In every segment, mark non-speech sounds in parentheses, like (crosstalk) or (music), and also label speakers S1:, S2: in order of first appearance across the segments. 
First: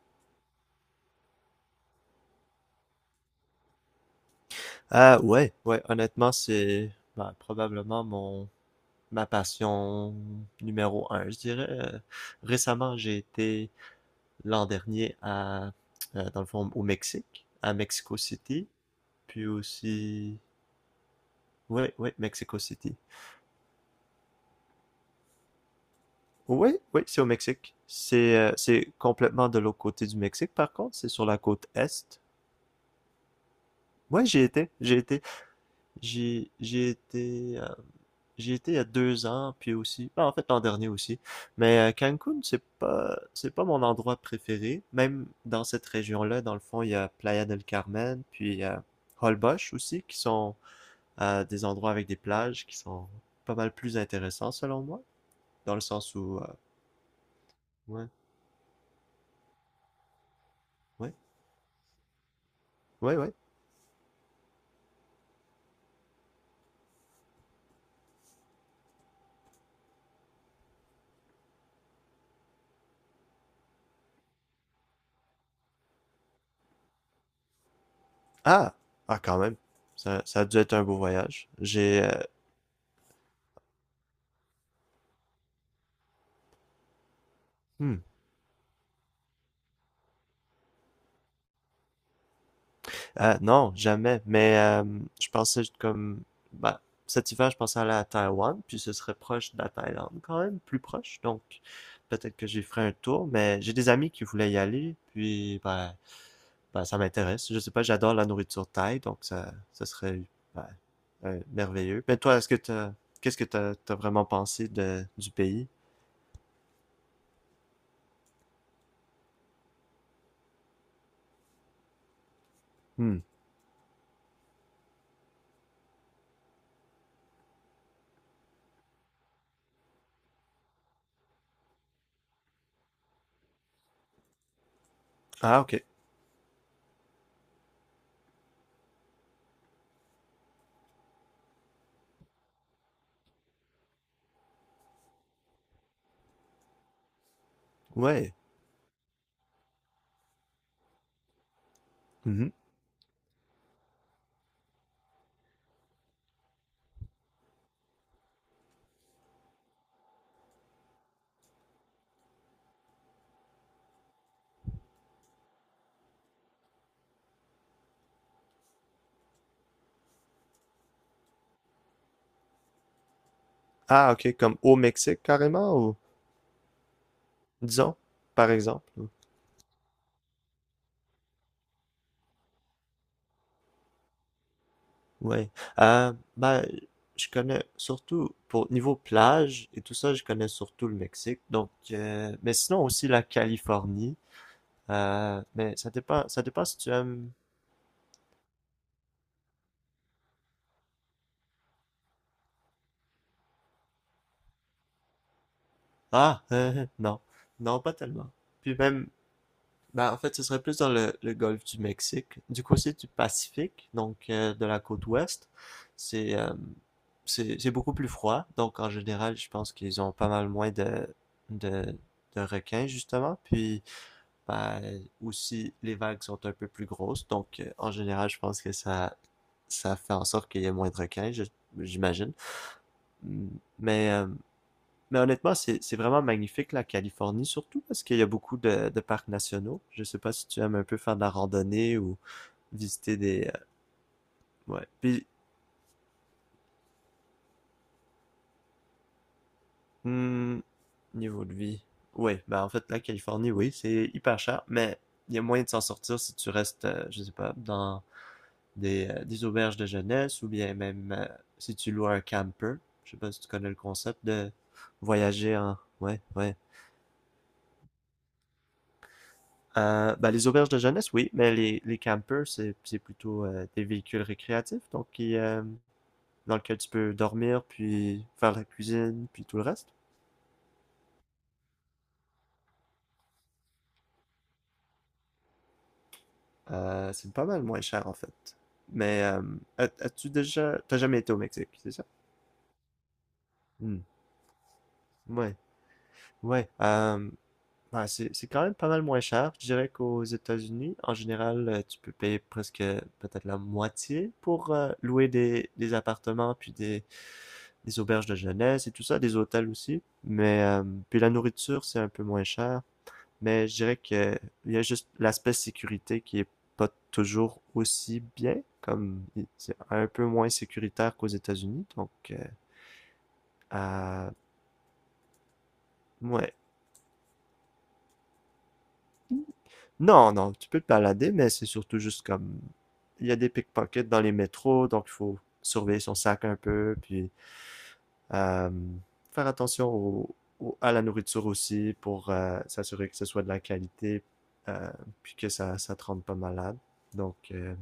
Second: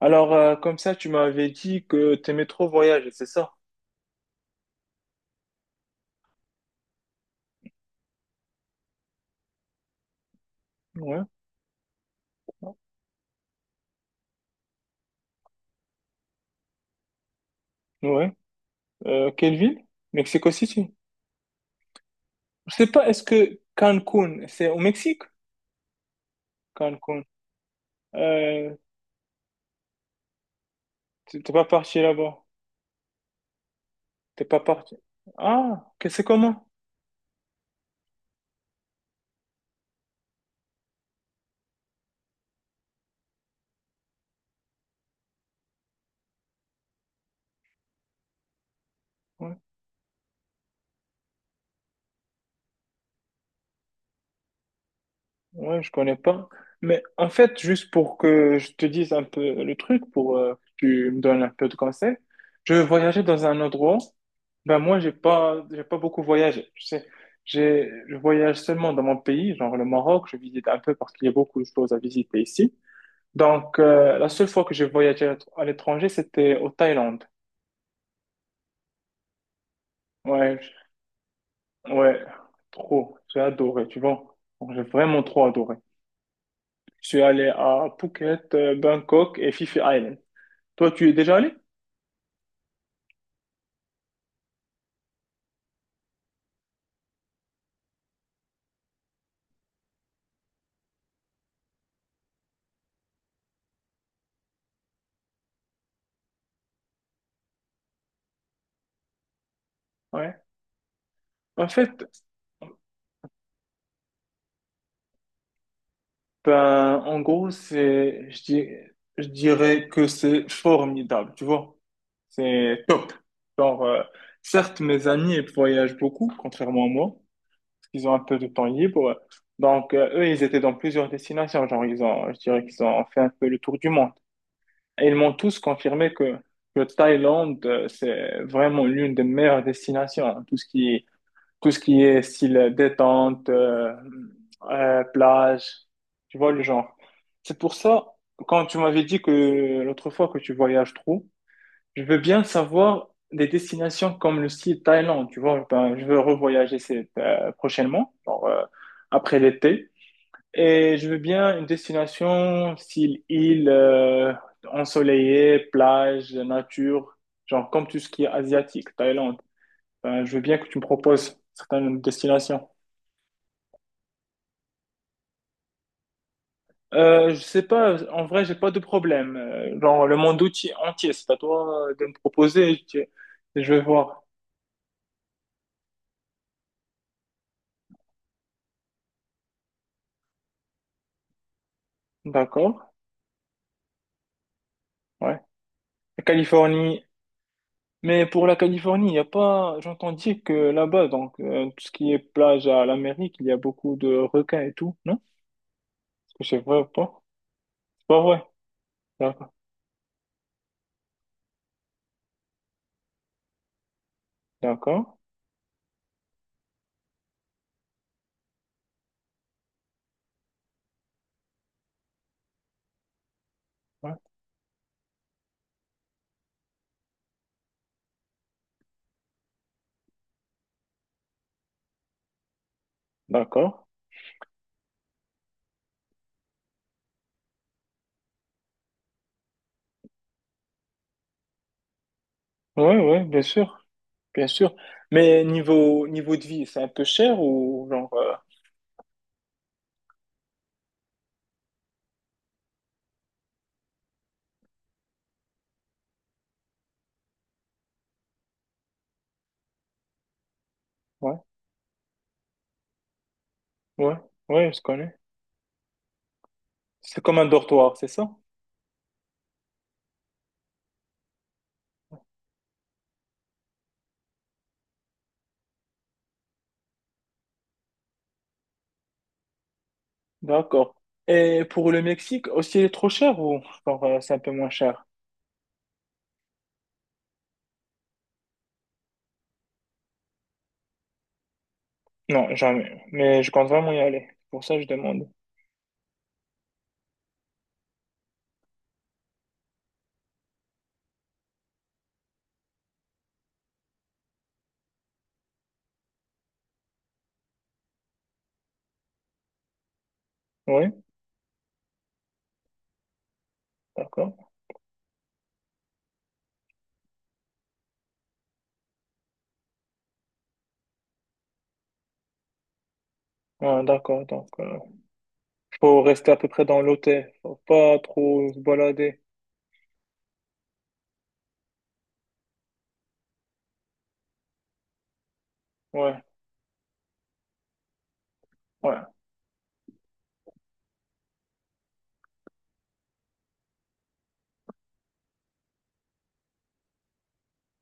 S1: Alors, comme ça, tu m'avais dit que t'aimais trop voyager, c'est ça?
S2: Ah ouais, ouais, honnêtement, c'est ben, probablement mon ma passion numéro
S1: Ouais,
S2: un, je dirais. Récemment, j'ai été l'an dernier à dans le fond au Mexique, à Mexico
S1: ouais.
S2: City, puis
S1: Quelle ville?
S2: aussi
S1: Mexico City.
S2: ouais, ouais, Mexico
S1: Je sais
S2: City.
S1: pas, est-ce que Cancun, c'est au Mexique?
S2: Oui, oui, c'est
S1: Cancun.
S2: au Mexique. C'est euh,
S1: Euh,
S2: c'est complètement de l'autre côté du Mexique, par contre, c'est sur la
S1: t'es pas
S2: côte
S1: parti
S2: est.
S1: là-bas.
S2: Ouais, j'y
S1: T'es pas
S2: étais, j'y
S1: parti.
S2: étais.
S1: Ah, que c'est
S2: j'ai
S1: comment?
S2: j'ai été euh, J'y étais il y a 2 ans, puis aussi, ben, en fait l'an dernier aussi. Mais Cancun, c'est pas mon endroit préféré. Même dans cette région-là, dans le fond, il y a Playa del Carmen, puis
S1: Ouais.
S2: Holbox aussi, qui sont des endroits avec des plages qui sont pas mal plus intéressants selon moi, dans le
S1: Ouais, je
S2: sens
S1: connais
S2: où,
S1: pas. Mais en fait, juste
S2: ouais,
S1: pour que je te dise un peu le truc, pour que tu
S2: ouais,
S1: me donnes un peu de conseils, je
S2: ouais,
S1: voyageais
S2: ouais.
S1: dans un endroit. Ben moi, j'ai pas beaucoup voyagé. Tu sais, je voyage seulement dans mon pays, genre le Maroc. Je visite un peu parce qu'il y a beaucoup de choses à visiter ici. Donc, la seule fois que j'ai voyagé à l'étranger, c'était au Thaïlande.
S2: Ah, ah, quand même, ça a dû
S1: Ouais, je-
S2: être un beau voyage. J'ai,
S1: ouais, trop. J'ai adoré, tu vois. J'ai vraiment trop adoré. Je suis allé à
S2: hmm.
S1: Phuket, Bangkok et Phi Phi Island. Toi, tu y es déjà allé?
S2: Non, jamais. Mais je pensais comme. Bah, cet hiver, je pensais aller à Taïwan, puis ce serait proche de la Thaïlande quand même, plus proche. Donc, peut-être que j'y ferai un tour, mais j'ai des amis qui voulaient y aller, puis ben, ça m'intéresse. Je sais pas, j'adore la nourriture thaï, donc ça serait
S1: Ouais.
S2: ben,
S1: En
S2: merveilleux.
S1: fait,
S2: Mais toi, qu'est-ce que t'as vraiment pensé du pays?
S1: ben, en gros, je dirais que c'est formidable, tu vois. C'est top.
S2: Hmm.
S1: Genre, certes, mes amis, ils voyagent beaucoup, contrairement à moi, parce qu'ils ont un peu de temps libre. Donc, eux, ils étaient dans plusieurs destinations. Genre, je dirais qu'ils ont fait un peu le tour du monde. Et ils m'ont tous
S2: Ah, OK.
S1: confirmé que Thaïlande, c'est vraiment l'une des meilleures destinations, hein. Tout ce qui est style détente, plage, tu vois le genre. C'est pour ça,
S2: Ouais.
S1: quand tu m'avais dit que l'autre fois que tu voyages trop, je veux bien
S2: Mhm.
S1: savoir des destinations comme le style Thaïlande, tu vois. Ben, je veux revoyager cette, prochainement, après l'été. Et je veux bien une destination style île, ensoleillée, plage, nature, genre comme tout ce qui est asiatique, Thaïlande. Ben, je veux bien que tu me proposes certaines destinations.
S2: Ah, OK. Comme au Mexique, carrément, ou
S1: Je sais
S2: disons,
S1: pas, en vrai,
S2: par
S1: j'ai pas de
S2: exemple.
S1: problème. Genre, le monde outil entier, c'est à toi de me proposer. Je vais voir.
S2: Ouais. Ben, je connais surtout pour niveau plage et tout ça, je connais surtout le Mexique. Donc, mais
S1: D'accord,
S2: sinon aussi la Californie.
S1: ouais.
S2: Mais ça
S1: La
S2: dépend, ça dépend si tu
S1: Californie.
S2: aimes.
S1: Mais pour la Californie, il y a pas. J'entends dire que là-bas, donc, tout ce qui est plage à l'Amérique, il y a beaucoup de requins et tout, non? Est-ce
S2: Ah,
S1: que
S2: (laughs)
S1: c'est vrai ou pas?
S2: non, non, pas
S1: C'est pas
S2: tellement.
S1: vrai.
S2: Puis même,
S1: D'accord,
S2: ben en fait, ce serait plus dans le golfe du Mexique, du côté du Pacifique, donc de la
S1: d'accord,
S2: côte ouest. C'est euh, c'est beaucoup plus froid. Donc en général, je pense qu'ils ont pas mal moins de de requins justement. Puis
S1: ouais,
S2: ben, aussi, les vagues sont un peu plus grosses. Donc, en général, je pense que ça fait en sorte qu'il y ait moins de requins, j'imagine.
S1: d'accord.
S2: Mais, euh, mais, honnêtement, c'est vraiment magnifique, la Californie, surtout parce qu'il y a beaucoup de parcs nationaux. Je sais pas si tu aimes un peu faire de la randonnée ou
S1: Ouais,
S2: visiter
S1: ouais, bien
S2: des.
S1: sûr, bien sûr.
S2: Ouais. Puis,
S1: Mais niveau de vie, c'est un peu cher ou genre,
S2: mmh, niveau de vie. Oui, ben en fait, la Californie, oui, c'est hyper cher, mais il y a moyen de s'en sortir si tu restes, je sais pas, dans des auberges de jeunesse ou bien même
S1: ouais,
S2: si tu loues un camper. Je sais pas si tu connais le
S1: ouais,
S2: concept de
S1: ouais, je connais.
S2: voyager en. Ouais, ouais.
S1: C'est comme un dortoir, c'est ça?
S2: Ben, les auberges de jeunesse, oui, mais les campers, c'est plutôt des véhicules récréatifs, donc qui, dans lequel tu peux dormir, puis faire la cuisine, puis tout le reste.
S1: D'accord. Et pour le Mexique, aussi, il est trop cher ou genre, c'est un peu moins cher?
S2: C'est pas mal moins cher en fait. Mais euh, T'as jamais été au Mexique, c'est ça?
S1: Non, jamais. Mais je compte vraiment y
S2: Hmm.
S1: aller. Pour ça, je demande.
S2: Ouais, ouais. Ouais, c'est quand même pas mal moins cher. Je dirais qu'aux États-Unis, en général, tu peux payer presque peut-être la moitié pour louer des appartements, puis des auberges de jeunesse et tout ça, des hôtels aussi.
S1: Oui,
S2: Puis la nourriture, c'est un peu moins cher. Mais je dirais
S1: d'accord.
S2: que il y a juste l'aspect sécurité qui est pas toujours aussi bien, comme c'est un peu moins sécuritaire qu'aux États-Unis. Donc,
S1: Ah, d'accord,
S2: euh,
S1: donc faut rester à peu
S2: ouais.
S1: près dans l'hôtel, faut pas trop se balader.
S2: Non, non, tu peux te balader, mais c'est surtout juste comme il y a des pickpockets dans les métros, donc il faut surveiller son
S1: Ouais,
S2: sac un peu, puis euh,
S1: ouais.
S2: faire attention à la nourriture aussi pour s'assurer que ce soit de la qualité, euh, puis que ça te rende pas malade. Donc,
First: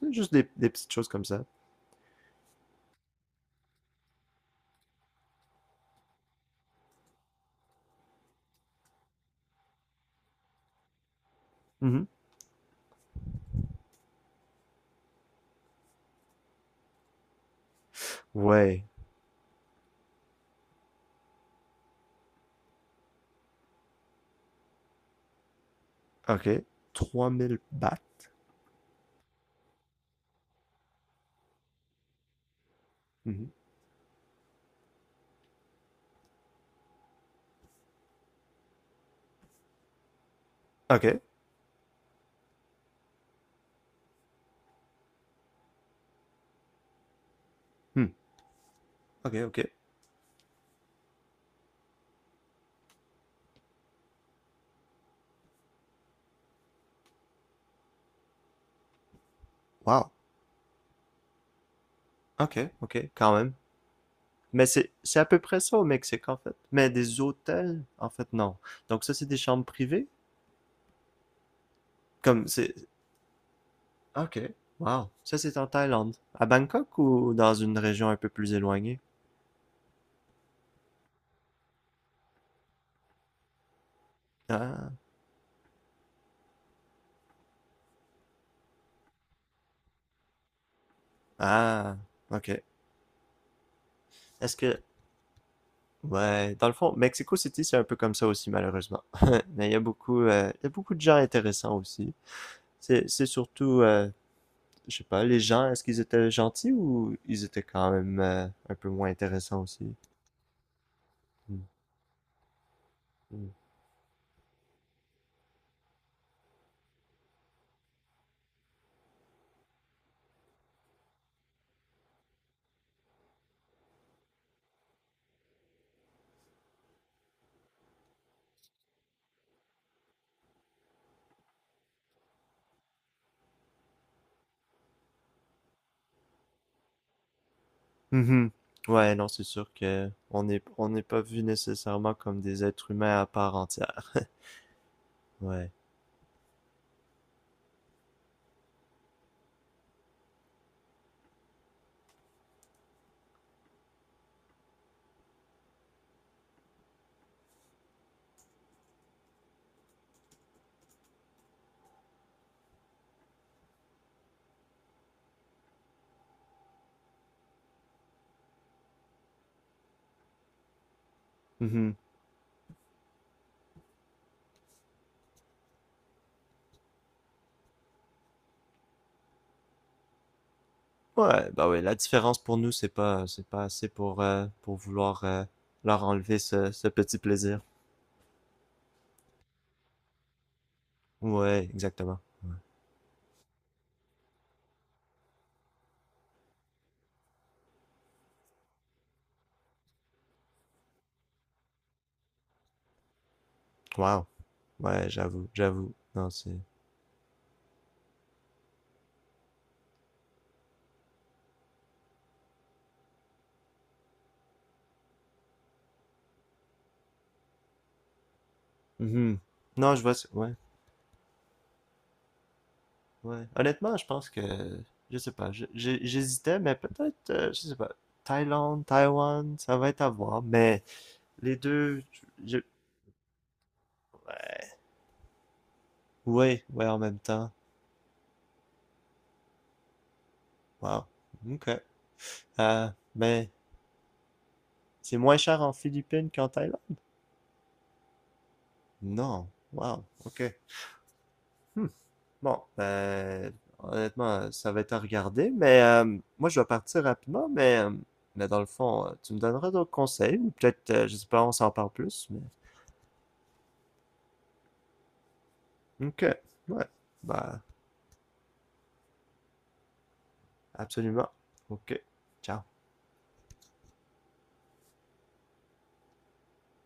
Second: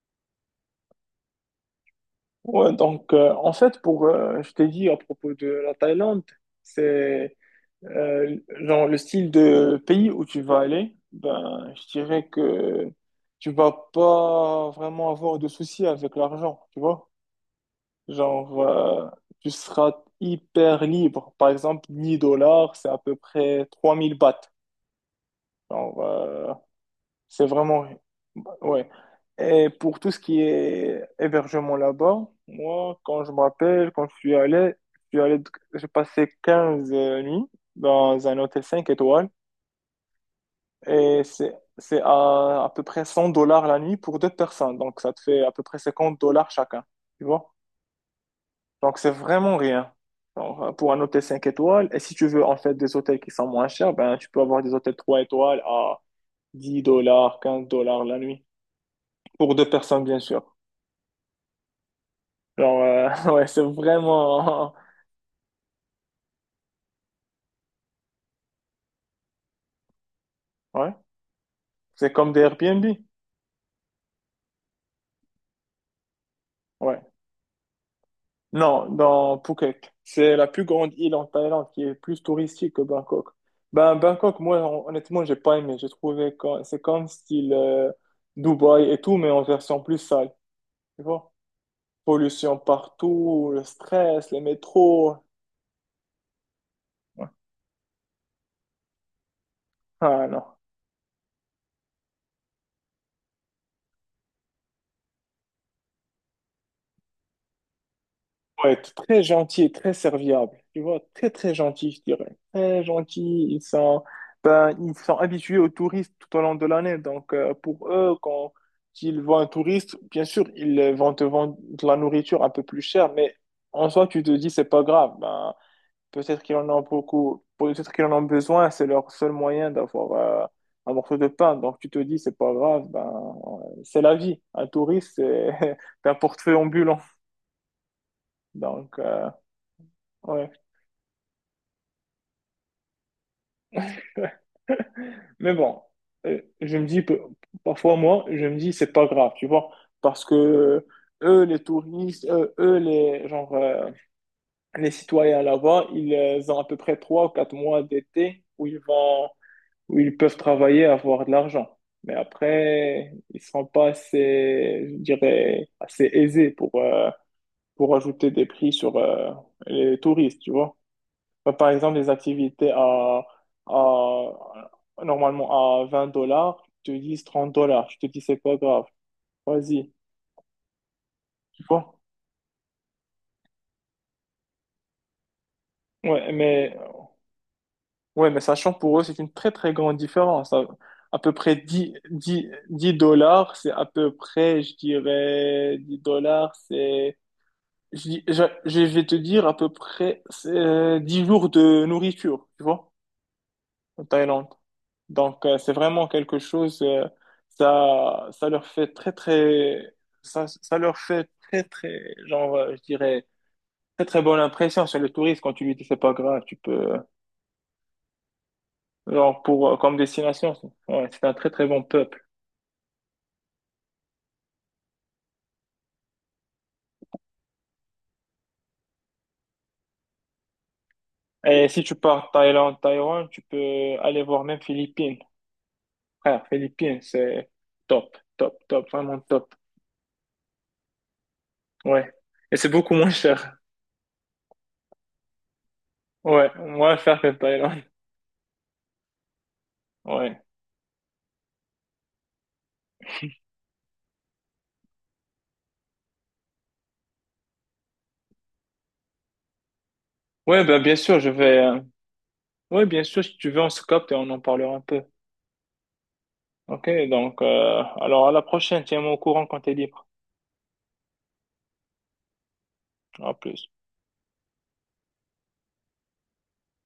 S2: c'est juste des petites choses comme ça.
S1: Ouais, donc en fait, pour, je t'ai dit à propos de la Thaïlande, c'est genre, le style de pays où tu vas aller, ben, je
S2: Mhm.
S1: dirais que tu vas pas vraiment avoir de soucis avec l'argent, tu vois. Genre,
S2: Ouais,
S1: tu seras hyper libre. Par exemple, 10 dollars, c'est à peu près 3 000 bahts. Genre,
S2: OK. trois
S1: c'est
S2: mille
S1: vraiment,
S2: bahts.
S1: ouais. Et pour tout ce qui est hébergement là-bas, moi, quand je me
S2: Mhm.
S1: rappelle, quand je suis allé, j'ai passé 15 nuits dans un hôtel 5 étoiles.
S2: OK.
S1: Et c'est à peu près 100 dollars la nuit pour deux personnes. Donc, ça te fait à peu près 50 dollars chacun. Tu vois?
S2: Hmm.
S1: Donc, c'est
S2: OK,
S1: vraiment
S2: OK.
S1: rien. Genre, pour un hôtel 5 étoiles. Et si tu veux, en fait, des hôtels qui sont moins chers, ben, tu peux avoir des hôtels 3 étoiles à 10 dollars, 15 dollars la nuit. Pour deux personnes,
S2: Wow.
S1: bien sûr.
S2: OK,
S1: Genre,
S2: OK,
S1: (laughs)
S2: quand
S1: ouais,
S2: même.
S1: c'est
S2: Mais
S1: vraiment,
S2: c'est à peu près ça au Mexique, en fait. Mais des hôtels, en fait, non. Donc ça, c'est des chambres privées?
S1: (laughs) ouais. C'est comme des
S2: Comme c'est.
S1: Airbnb.
S2: OK, wow. Ça, c'est en Thaïlande. À Bangkok
S1: Ouais.
S2: ou dans une région un peu plus
S1: Non,
S2: éloignée?
S1: dans Phuket. C'est la plus grande île en Thaïlande qui est plus touristique que Bangkok. Ben, Bangkok, moi,
S2: Ah,
S1: honnêtement, j'ai pas aimé. J'ai trouvé que c'est comme style Dubaï et tout, mais en version plus sale. Tu vois?
S2: ah, OK.
S1: Pollution partout, le stress, les
S2: Est-ce que.
S1: métros.
S2: Ouais, dans le fond,
S1: Ouais.
S2: Mexico City, c'est un peu comme ça aussi, malheureusement. (laughs) Mais il y a beaucoup,
S1: Ah non.
S2: il y a beaucoup de gens intéressants aussi. C'est surtout, je sais pas, les gens, est-ce qu'ils étaient gentils ou ils étaient quand même
S1: Ouais,
S2: un peu
S1: être
S2: moins
S1: très
S2: intéressants
S1: gentil et
S2: aussi?
S1: très serviable. Tu vois, très très
S2: Mm.
S1: gentil, je dirais. Très gentil.
S2: Mm.
S1: Ils sont, ben, ils sont habitués aux touristes tout au long de l'année. Donc, pour eux, quand ils voient un touriste, bien sûr, ils vont te vendre de la nourriture un peu plus chère, mais en soi, tu te dis, c'est pas grave. Ben, peut-être qu'ils en ont beaucoup, peut-être qu'ils en ont besoin. C'est leur seul moyen d'avoir euh, un morceau de pain. Donc, tu te dis, c'est pas grave. Ben, c'est la vie. Un touriste, c'est (laughs) un portefeuille ambulant.
S2: Mhm.
S1: Donc,
S2: Ouais, non, c'est sûr que on
S1: ouais.
S2: n'est on n'est pas vu nécessairement comme des êtres humains à part entière.
S1: (laughs) Mais
S2: Ouais.
S1: bon, je me dis, que- parfois moi, je me dis, c'est pas grave, tu vois, parce que eux, les touristes, eux, les citoyens là-bas, ils ont à peu près trois ou quatre mois d'été où ils peuvent travailler, avoir de l'argent. Mais après, ils seront pas assez, je dirais, assez aisés pour ajouter des prix sur les touristes, tu vois. Bah, par
S2: Mhm.
S1: exemple, les activités à- normalement à 20 dollars, tu te dis 30 dollars. Je te dis, c'est pas grave. Vas-y.
S2: Ouais,
S1: Tu
S2: bah ouais, la
S1: vois?
S2: différence pour nous, c'est pas assez pour vouloir leur
S1: Ouais,
S2: enlever ce,
S1: mais,
S2: ce petit plaisir.
S1: ouais, mais sachant pour eux, c'est une très, très grande différence. À peu près
S2: Ouais, exactement.
S1: 10 dollars, c'est à peu près, je dirais, 10 dollars, c'est, je vais te dire à peu près, c'est 10 jours de nourriture. Tu vois? En
S2: Wow.
S1: Thaïlande.
S2: Ouais,
S1: Donc,
S2: j'avoue,
S1: c'est
S2: j'avoue.
S1: vraiment
S2: Non,
S1: quelque
S2: c'est.
S1: chose, ça, ça leur fait très, très, ça, ça leur fait très, très, je dirais, très, très bonne impression sur le touriste quand tu lui dis c'est pas grave, tu peux,
S2: Mhm. Non,
S1: comme
S2: je vois. Ouais.
S1: ouais, c'est un très, très bon peuple.
S2: Ouais. Honnêtement, je pense que, je sais pas, j'hésitais, mais peut-être, je sais pas, Thaïlande, Taïwan, ça va être à voir, mais les
S1: Et si tu
S2: deux,
S1: pars
S2: je-
S1: Thaïlande, Taïwan, tu peux aller voir même
S2: ouais,
S1: Philippines. Frère,
S2: ouais, ouais, en
S1: Philippines,
S2: même
S1: c'est
S2: temps.
S1: top, top, top, vraiment top.
S2: Wow. OK.
S1: Ouais. Et c'est
S2: Euh,
S1: beaucoup moins
S2: mais
S1: cher.
S2: c'est moins cher en Philippines qu'en
S1: Ouais,
S2: Thaïlande?
S1: moins cher que Thaïlande.
S2: Non. Wow.
S1: Ouais.
S2: OK. Hmm. Bon, ben, honnêtement, ça va être à regarder, mais moi, je vais partir rapidement, mais dans le fond, tu me donneras d'autres conseils, ou
S1: Ouais, ben,
S2: peut-être,
S1: bien
S2: je
S1: sûr,
S2: sais pas, on s'en parle plus, mais.
S1: oui, bien sûr, si tu veux, on se capte et on en parlera un peu.
S2: OK. Ouais.
S1: Ok, donc,
S2: Bah,
S1: alors à la prochaine, tiens-moi au courant quand t'es libre.
S2: absolument. OK. Ciao.
S1: À plus.